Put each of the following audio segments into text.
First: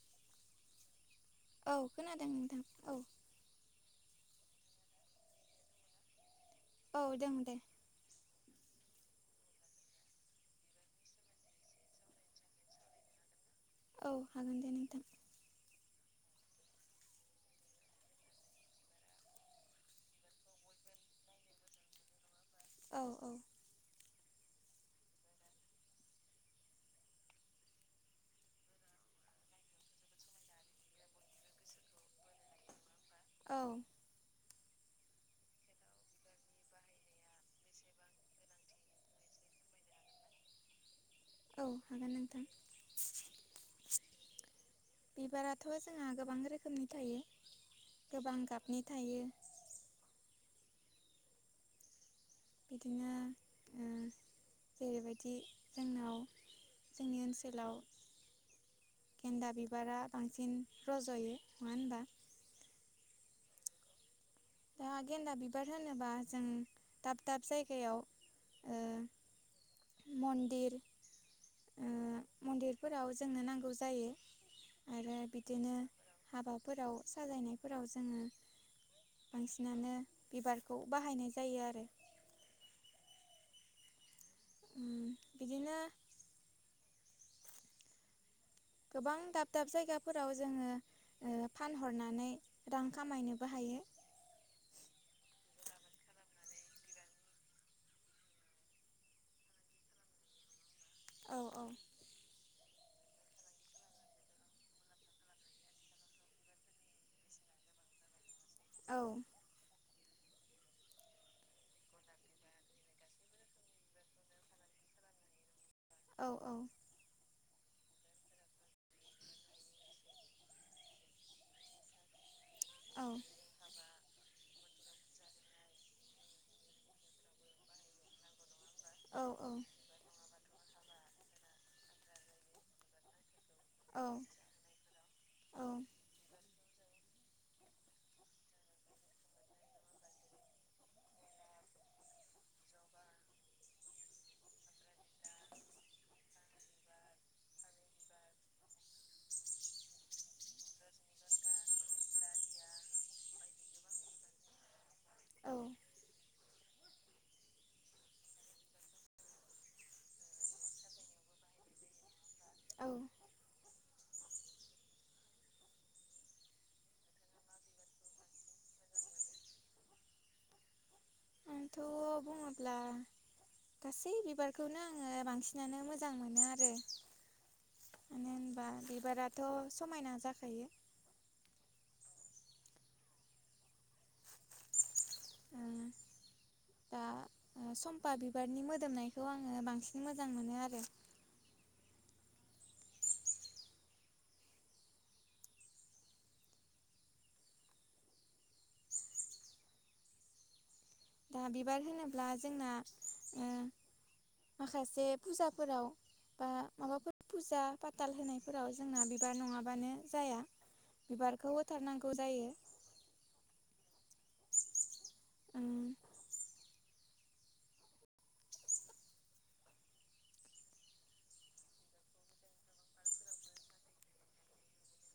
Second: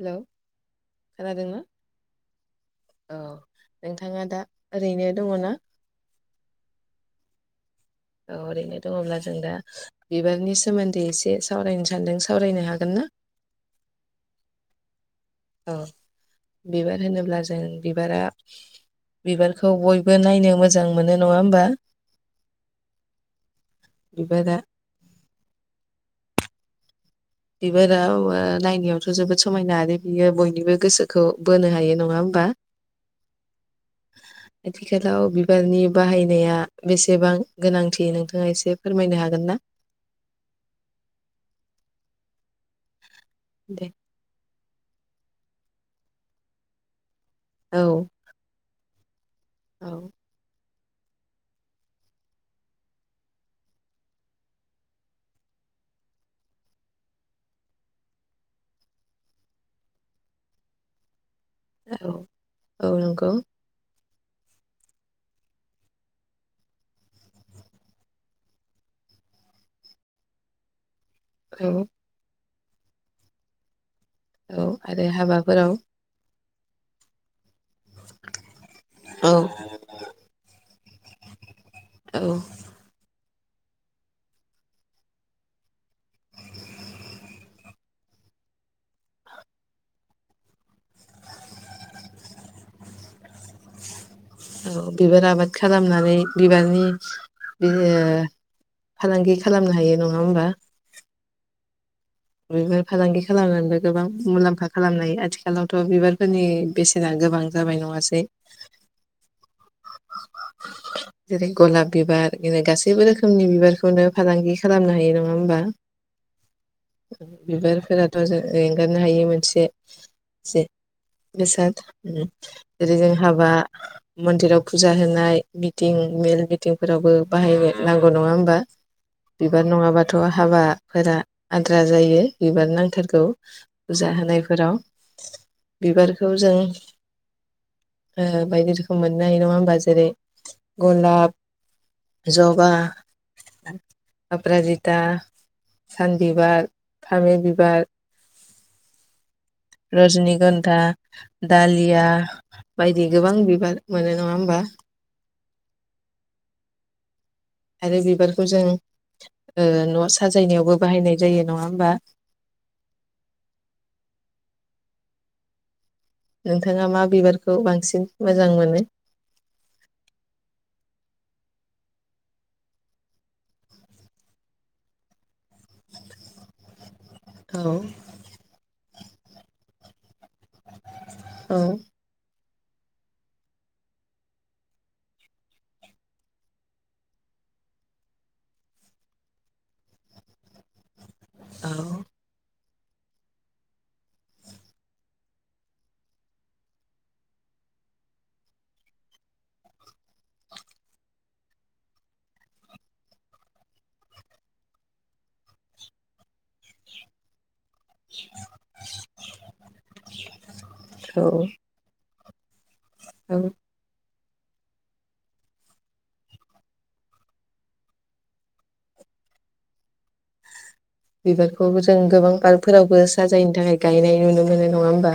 Hello. खोनादोंना औ खोनादों नोंथां औ नोंथाङा दा ओरैनो दङ ना? औ दं दे औ ओरैनो दङब्ला जों दा बिबारनि सोमोन्दै एसे सावरायनो सान्दों सावरायनो हागोन ना? [inaudible] औ हागोन दे नोंथां। औ बिबार होनोब्ला जों बिबारा बिबारखौ बयबो नायनो मोजां मोनो नङा होमबा? औ औ। बिबारा बिबाराव ओ नायनायावथ जोबोद समायना आरो बियो बयनिबो गोसोखौ बोनो हायो नङा होमबा? [inaudible] औ आथिखालाव बिबारनि बाहायनाया बेसेबां गोनांथि नोंथाङा एसे फोरमायनो हागोन ना? [inaudible] औ हागोन नोंथां। दे। बिबाराथ जोंहा गोबां रोखोमनि थायो औ गोबां गाबनि थायो औ। बिदिनो ओ जेरैबायदि जोंनाव जोंनि ओनसोलाव गेन्दा बिबारा बांसिन रजयो नङा होनबा ओ औ औ नंगौ। दा गेन्दा बिबार होनोबा जों दाब-दाब जायगायाव ओ [inaudible] मन्दिर औ। ओ मन्दिरफोराव जोंनो नांगौ जायो। औ आरो हाबाफोराव। हाबाफोराव साजायनायफोराव जोङो औ बांसिनानो बिबार खौ बाहायनाय जायो आरो औ। उम बिदिनो गोबां दाब-दाब जायगाफोराव जोङो ओ फानहरनानै रां खामायनोबो हायो। [inaudible] औ बिबार आबाद खालामनानै बिबारनि बि ओ फालांगि खालामनो हायो नङा होमबा? औ औ बिबार फालांगि खालामनानैबो गोबां मुलाम्फा खालामनाय आथिखालावथ बिबारफोरनि बेसेना गोबां जाबाय नङासै? औ। [inaudible] जेरै गलाब बिबार बिनो गासैबो रोखोमनि बिबारखौनो फालांगि खालामनो हायो नङा होमबा? औ औ बिबारफोराथ जों एंगारनो हायो मोनसे जे बेसाद जेरै औ जों हाबा मन्दिराव फुजा होनाय मिटिं मेल मिथिंफोरावबो बाहायनो नांगौ नङा होमबा? औ बिबार नङाबाथ हाबाफोरा आद्रा जायो बिबार नांथारगौ। फुजा होनायफोराव औ बिबारखौ जों ओ बायदि रोखोम मोनो हायो नङा होमबा जेरै- गलाब, जबा, अप्रााजिता, सान बिबार, फामि बिबार, रजनि गन्दा, दालिया, बायदि गोबां बिबार मोनो नङा होमबा। औ आरो बिबारखौ जों ओ न' साजायनायावबो बाहायनाय जायो नङा होमबा। औ नोंथाङा मा बिबारखौ बांसिन मोजां मोनो? आंथ' बुङोब्ला गासै बिबारखौनो आङो बांसि नानो मोजां मोनो आरो। औ मानो होनबा बि बाराथ' समायना जाखायो औ ओ [inaudible] दा सम्फा बिबारनि मोदोमनायखौ आङो बांसिन मोजां मोनो आरो। औ दा बिबार होनोब्ला जोंना ओ माखासे फुजाफोराव बा माबाफोर फुजा पाथाल होनायफोराव जोंना बिबार नङाबानो जाया बिबारखौ होथारनां गौ जायो। औ ओम बिबारखौ जों गोबां पार्कफोरावबो साजायनो थाखाय गायनाय नुनो मोनो नङा होमबा।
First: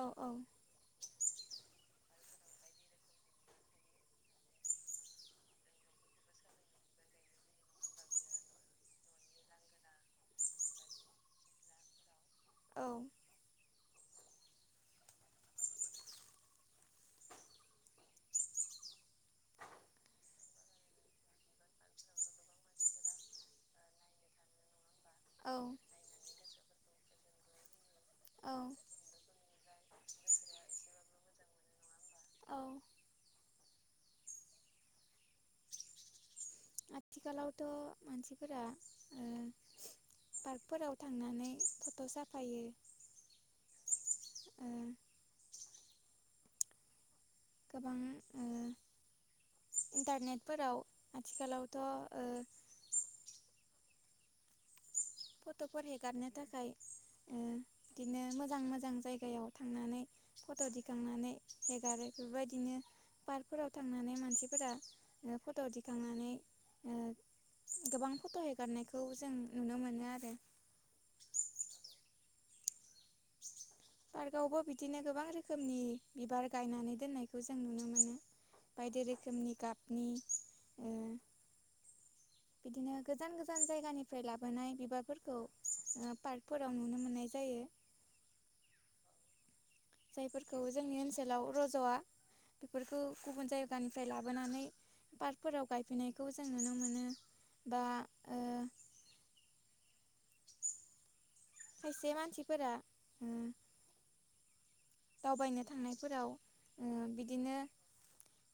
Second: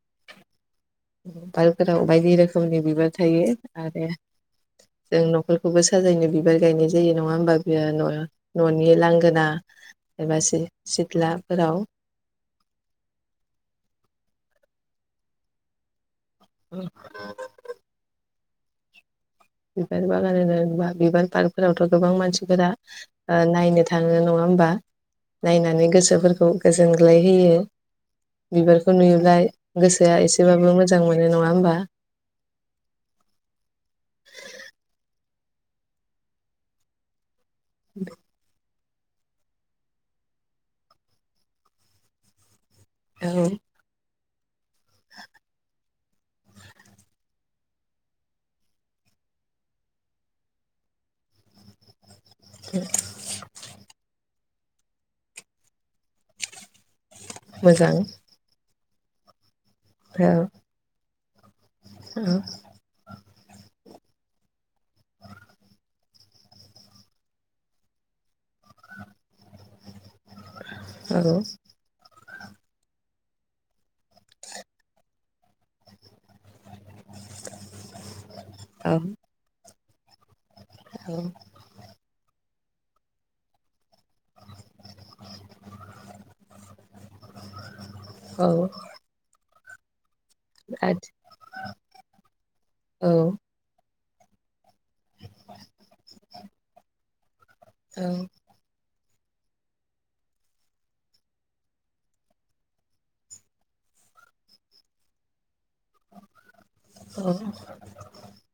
औ औ पार्कफोराव बायदि रोखोमनि बिबार थायो आरो जों न'खरखौबो साजायनो बिबार गायनाय जायो नङा होमबा बियो' न'नि लांगोना एबा सिथ्लाफोराव औ औ बिबार बागान होनोबा बिबार पार्कफोरावथ' गोबां मानसिफोरा नायनो थाङो नङा होमबा औ नायनानै गोसोफोरखौ गोजोनग्लाय होयो, औ बिबारखौ नुयोब्ला गोसोआ एसेबाबो मोजां मोनो नङा होमबा? औ आथिखालावथ' मानसिफोरा ओ पार्कफोराव थांनानै फट' साफायो, औ ओ गोबां ओम इन्टारनेटफोराव आथिखालावथ' ओ [inaudible] फट'फोर हेगारनो थाखाय ओ मोजां बिदिनो मोजां मोजां जायगायाव थांनानै औ फट' दिखांनानै हेगारो औ बेबायदिनो पार्कफोराव थांनानै मानसिफोरा ओ फट' दिखांनानै ओ गोबां फट' हेगारनायखौ जों नुनो मोनो आरो आरो पार्कआवबो बिदिनो गोबां रोखोमनि बिबार गायनानै दोननायखौ जों नुनो मोनो। बायदि रोखोमनि गाबनि ओ औ बिदिनो गोजान गोजान जायगानिफ्राय लाबोनाय बिबारफोरखौ ओ पार्कफोराव नुनो मोननाय जायो। औ जायफोरखौ आरो जोंनि ओनसोलाव रज'आ। बेफोरखौ औ गुबुन जायगानि फ्राय लाबोनानै पार्कफोराव गायफैनायखौ जों नुनो मोनो। बा औ ओ खायसे मानसिफोरा ओ दावबायनो थांनायफोराव ओ औ बिदिनो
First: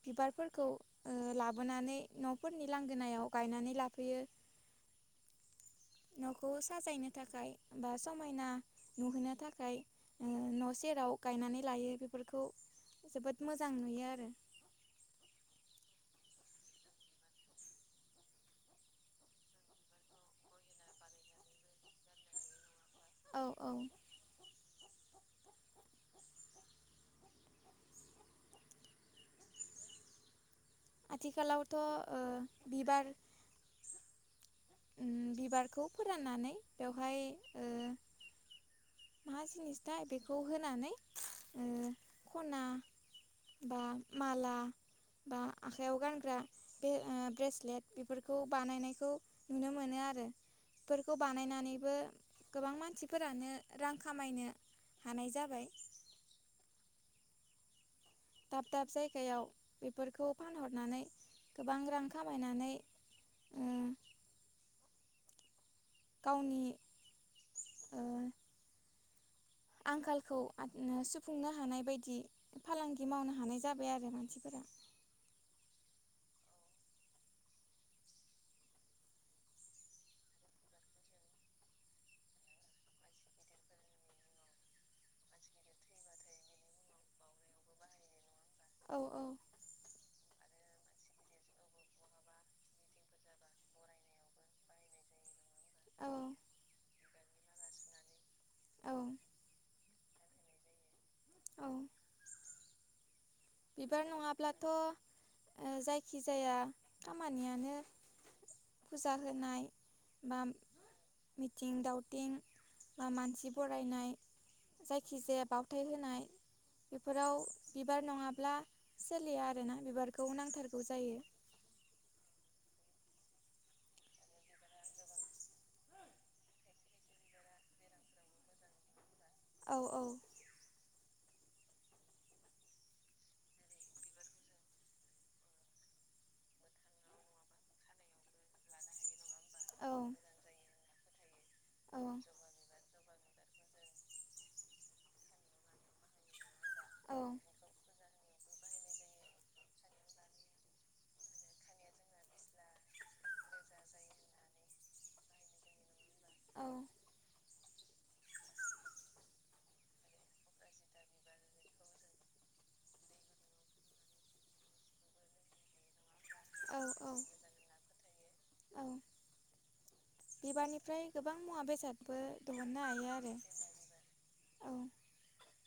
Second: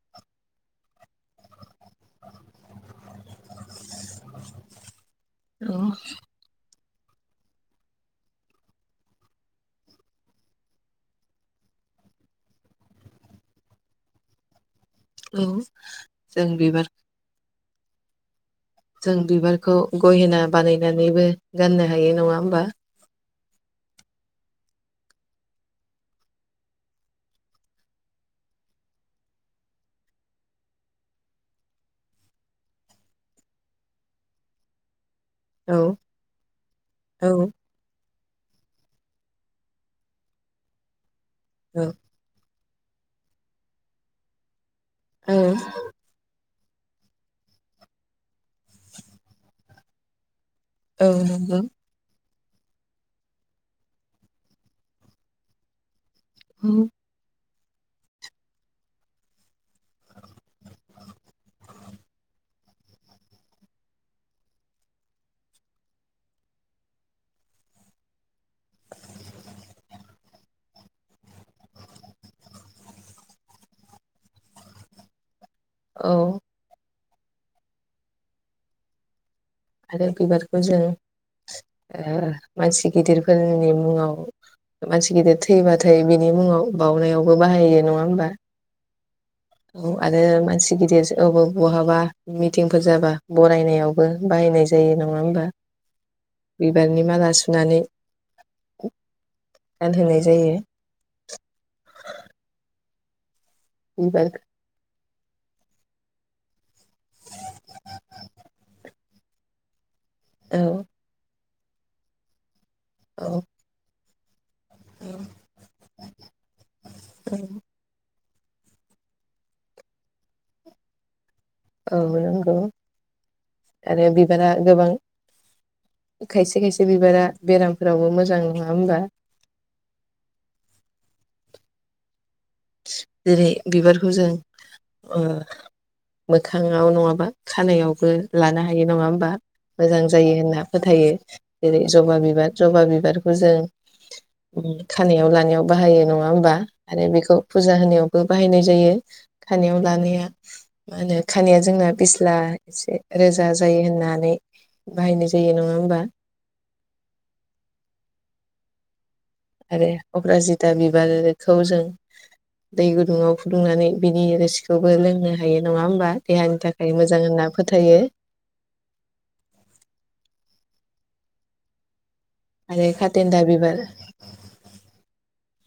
बिबारफोर खौ ओ लाबोनानै न'फोरनि लांगोनायाव गायनानै लाफैयो। औ न'खौ साजायनो थाखाय बा समायना नुहोनो थाखाय ओ न' सेराव गायनानै ला यो। बेफोरखौ जोबोद मोजां नुयो आरो औ जों बिबार जों बिबारखौ गहेना बानायनानैबो गाननो हायो। नङा होमबा? औ औ आथिखालावथ' ओ बिबार उम औ बिबारखौ फोराननानै बेवहाय औ ओ मा जिनिस थाय बेखौ होनानै ओ औ खना बा माला औ बा आखाइयाव गानग्रा बे ब्रेसलेट बेफोरखौ बानायनायखौ नुनो मोनो आरो औ बेफोरखौ नंगौ बानायनानैबो गोबां मानसिफोरानो रां खामायनो हानाय जाबाय औ दाब दाब जायगायाव बेफोरखौ फानहरनानै गोबां रां खामायनानै ओ [inaudible] गावनि ओ आंखालखौ आङ ओ सुफुंनो हानाय बायदि फालांगि मावनो हानाय जाबाय आरो मानसिफोरा। [inaudible] औ आरो बिबारखौ जों ओ मानसि गिदिरफोरनि मुङाव मानसि गिदिर थैबाथाय बिनि मुङाव बावउनायावबो बाहायो नङा होमबा? औ औ औ आरो मा सि गिदिर औबा बहाबा मिथिंफोर जाबा बरायनायावबो बाहायनाय जायो। नङा होमबा? औ बिबारनि माला सुनानै औ गानहोनाय जायो। औ बिबार नङाब्लाथ' ओ जायखि जाया खामानियानो फुजा होनाय बा औ मिथिं दावथिं बा औ मानसि बरायनाय औ जायखिजाया बावथाय होनाय बेफोराव बिबार नङाब ब्ला सोलिया आरोना बिबारखौ नांथारगौ जायो। औ नोंगौ आरो बिबारा गोबां खायसे खायसे बिबारा बेरामफोरावबो मोजां नङा होमबा औ औ जेरै बिबारखौ जों ओ नङाबा खानायावबो लानो हायो नङा होमबा मोजां जायो होनना फोथायो जबा बिबार जबा बिबारखौ जों न'खराव फुजा होनायावबो बाहायनाय जायो सानयाव लानायाव मोखाङाव नङाबा खानायावबो लानो हायो नङा होमबा मोजां जायो होनना फोथायो जेरै जबा बिबार जबा बिबार खो जों उम खानायाव लानायाव बाहायो नङा होमबा आरो बेखौ खानायावबो बाहायनाय जायो खानायाव लानाया मा होनो खानाया जोंना बिसला एसे रोजा जायो होननानै बाहायनाय जायो नङा होमबा औ आरो अप्राजिता बिबारखौ जों दै गुदुङाव फुदुंनानै बिनि रोसिखौबो लोंनो हायो नङा होमबा देहानि औ थाखाय औ मोजां होनना फोथायो ओमफ्राय गोबां मुवा बेसाद आरो खाथेनदा बिबार औ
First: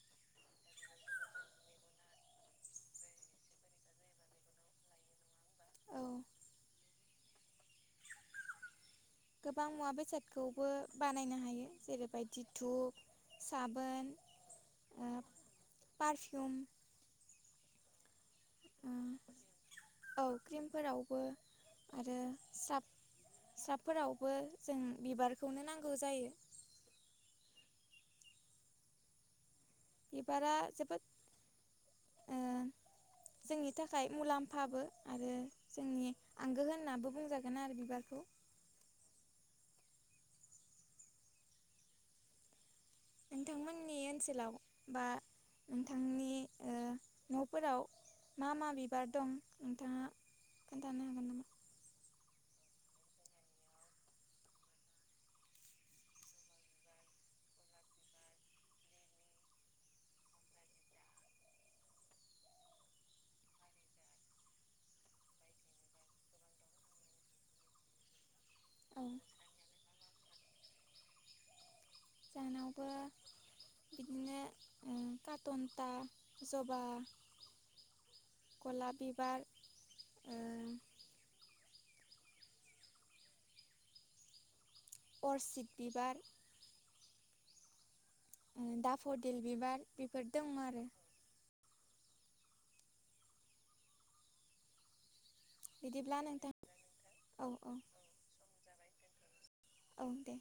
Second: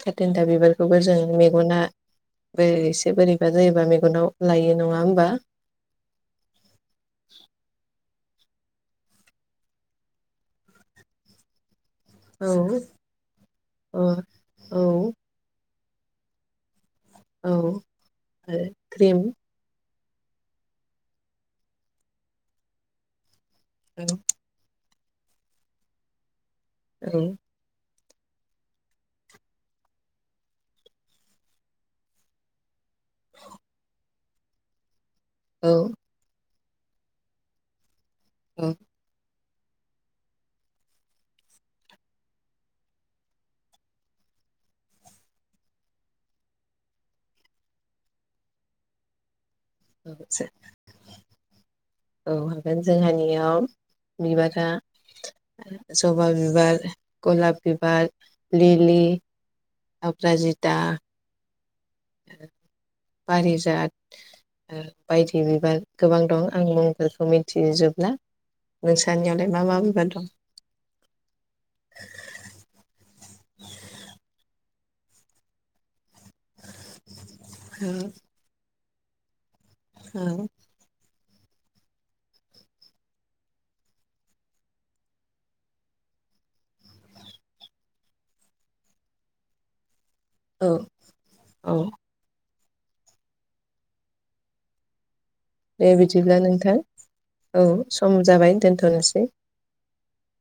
खाथेनदा बिबार- खौबो जों मेगनाबो एसे बोरैबा जायोबा मेगनाव लायो नङा होमबा औ [unintelligible] [inaudible] गोबां मुवा बेसादखौबो बानायनो हायो जेरैबायदि औ धुप अ साबोन औ ओ पारफिउम औ ओ ओ क्रिम औ क्रिमफोरावबो आरो साब- औ स्राबफोरावबो जों बिबारखौनो नांगौ जायो औ बिबारा जोबोद ओ जोंनि थाखाय मुलाम्फाबो आरो औ जोंनि आंगो होननाबो बुंजागोन आरो बिबारखौ औ [unintelligible] [inaudible] नि ओनसोलाव बा नोंथांनि ओ न'फोराव मा मा बिबार दं नोंथाङा [inaudible] खोन्थानो हागोन नामा औ हागोन जोंहानियाव बिबारा जबा बिबार गलाप बिबार लिलि अप्राजिता बारिजाद ओ बायदि बिबार गोबां दं आं मुंफोरखौ मिथिजोबला औ नोंसानियावलाय मा मा बिबार दं जानावबो बिदिनो ओ काटन्था जबा गलाब बिबार ओ औ अरसिब बिबार ओ दा फडेल बिबार बेफोर दङ औ आरो औ दे बिदिब्ला नोंथां औ सम जाबाय दोनथ'नोसै औ दे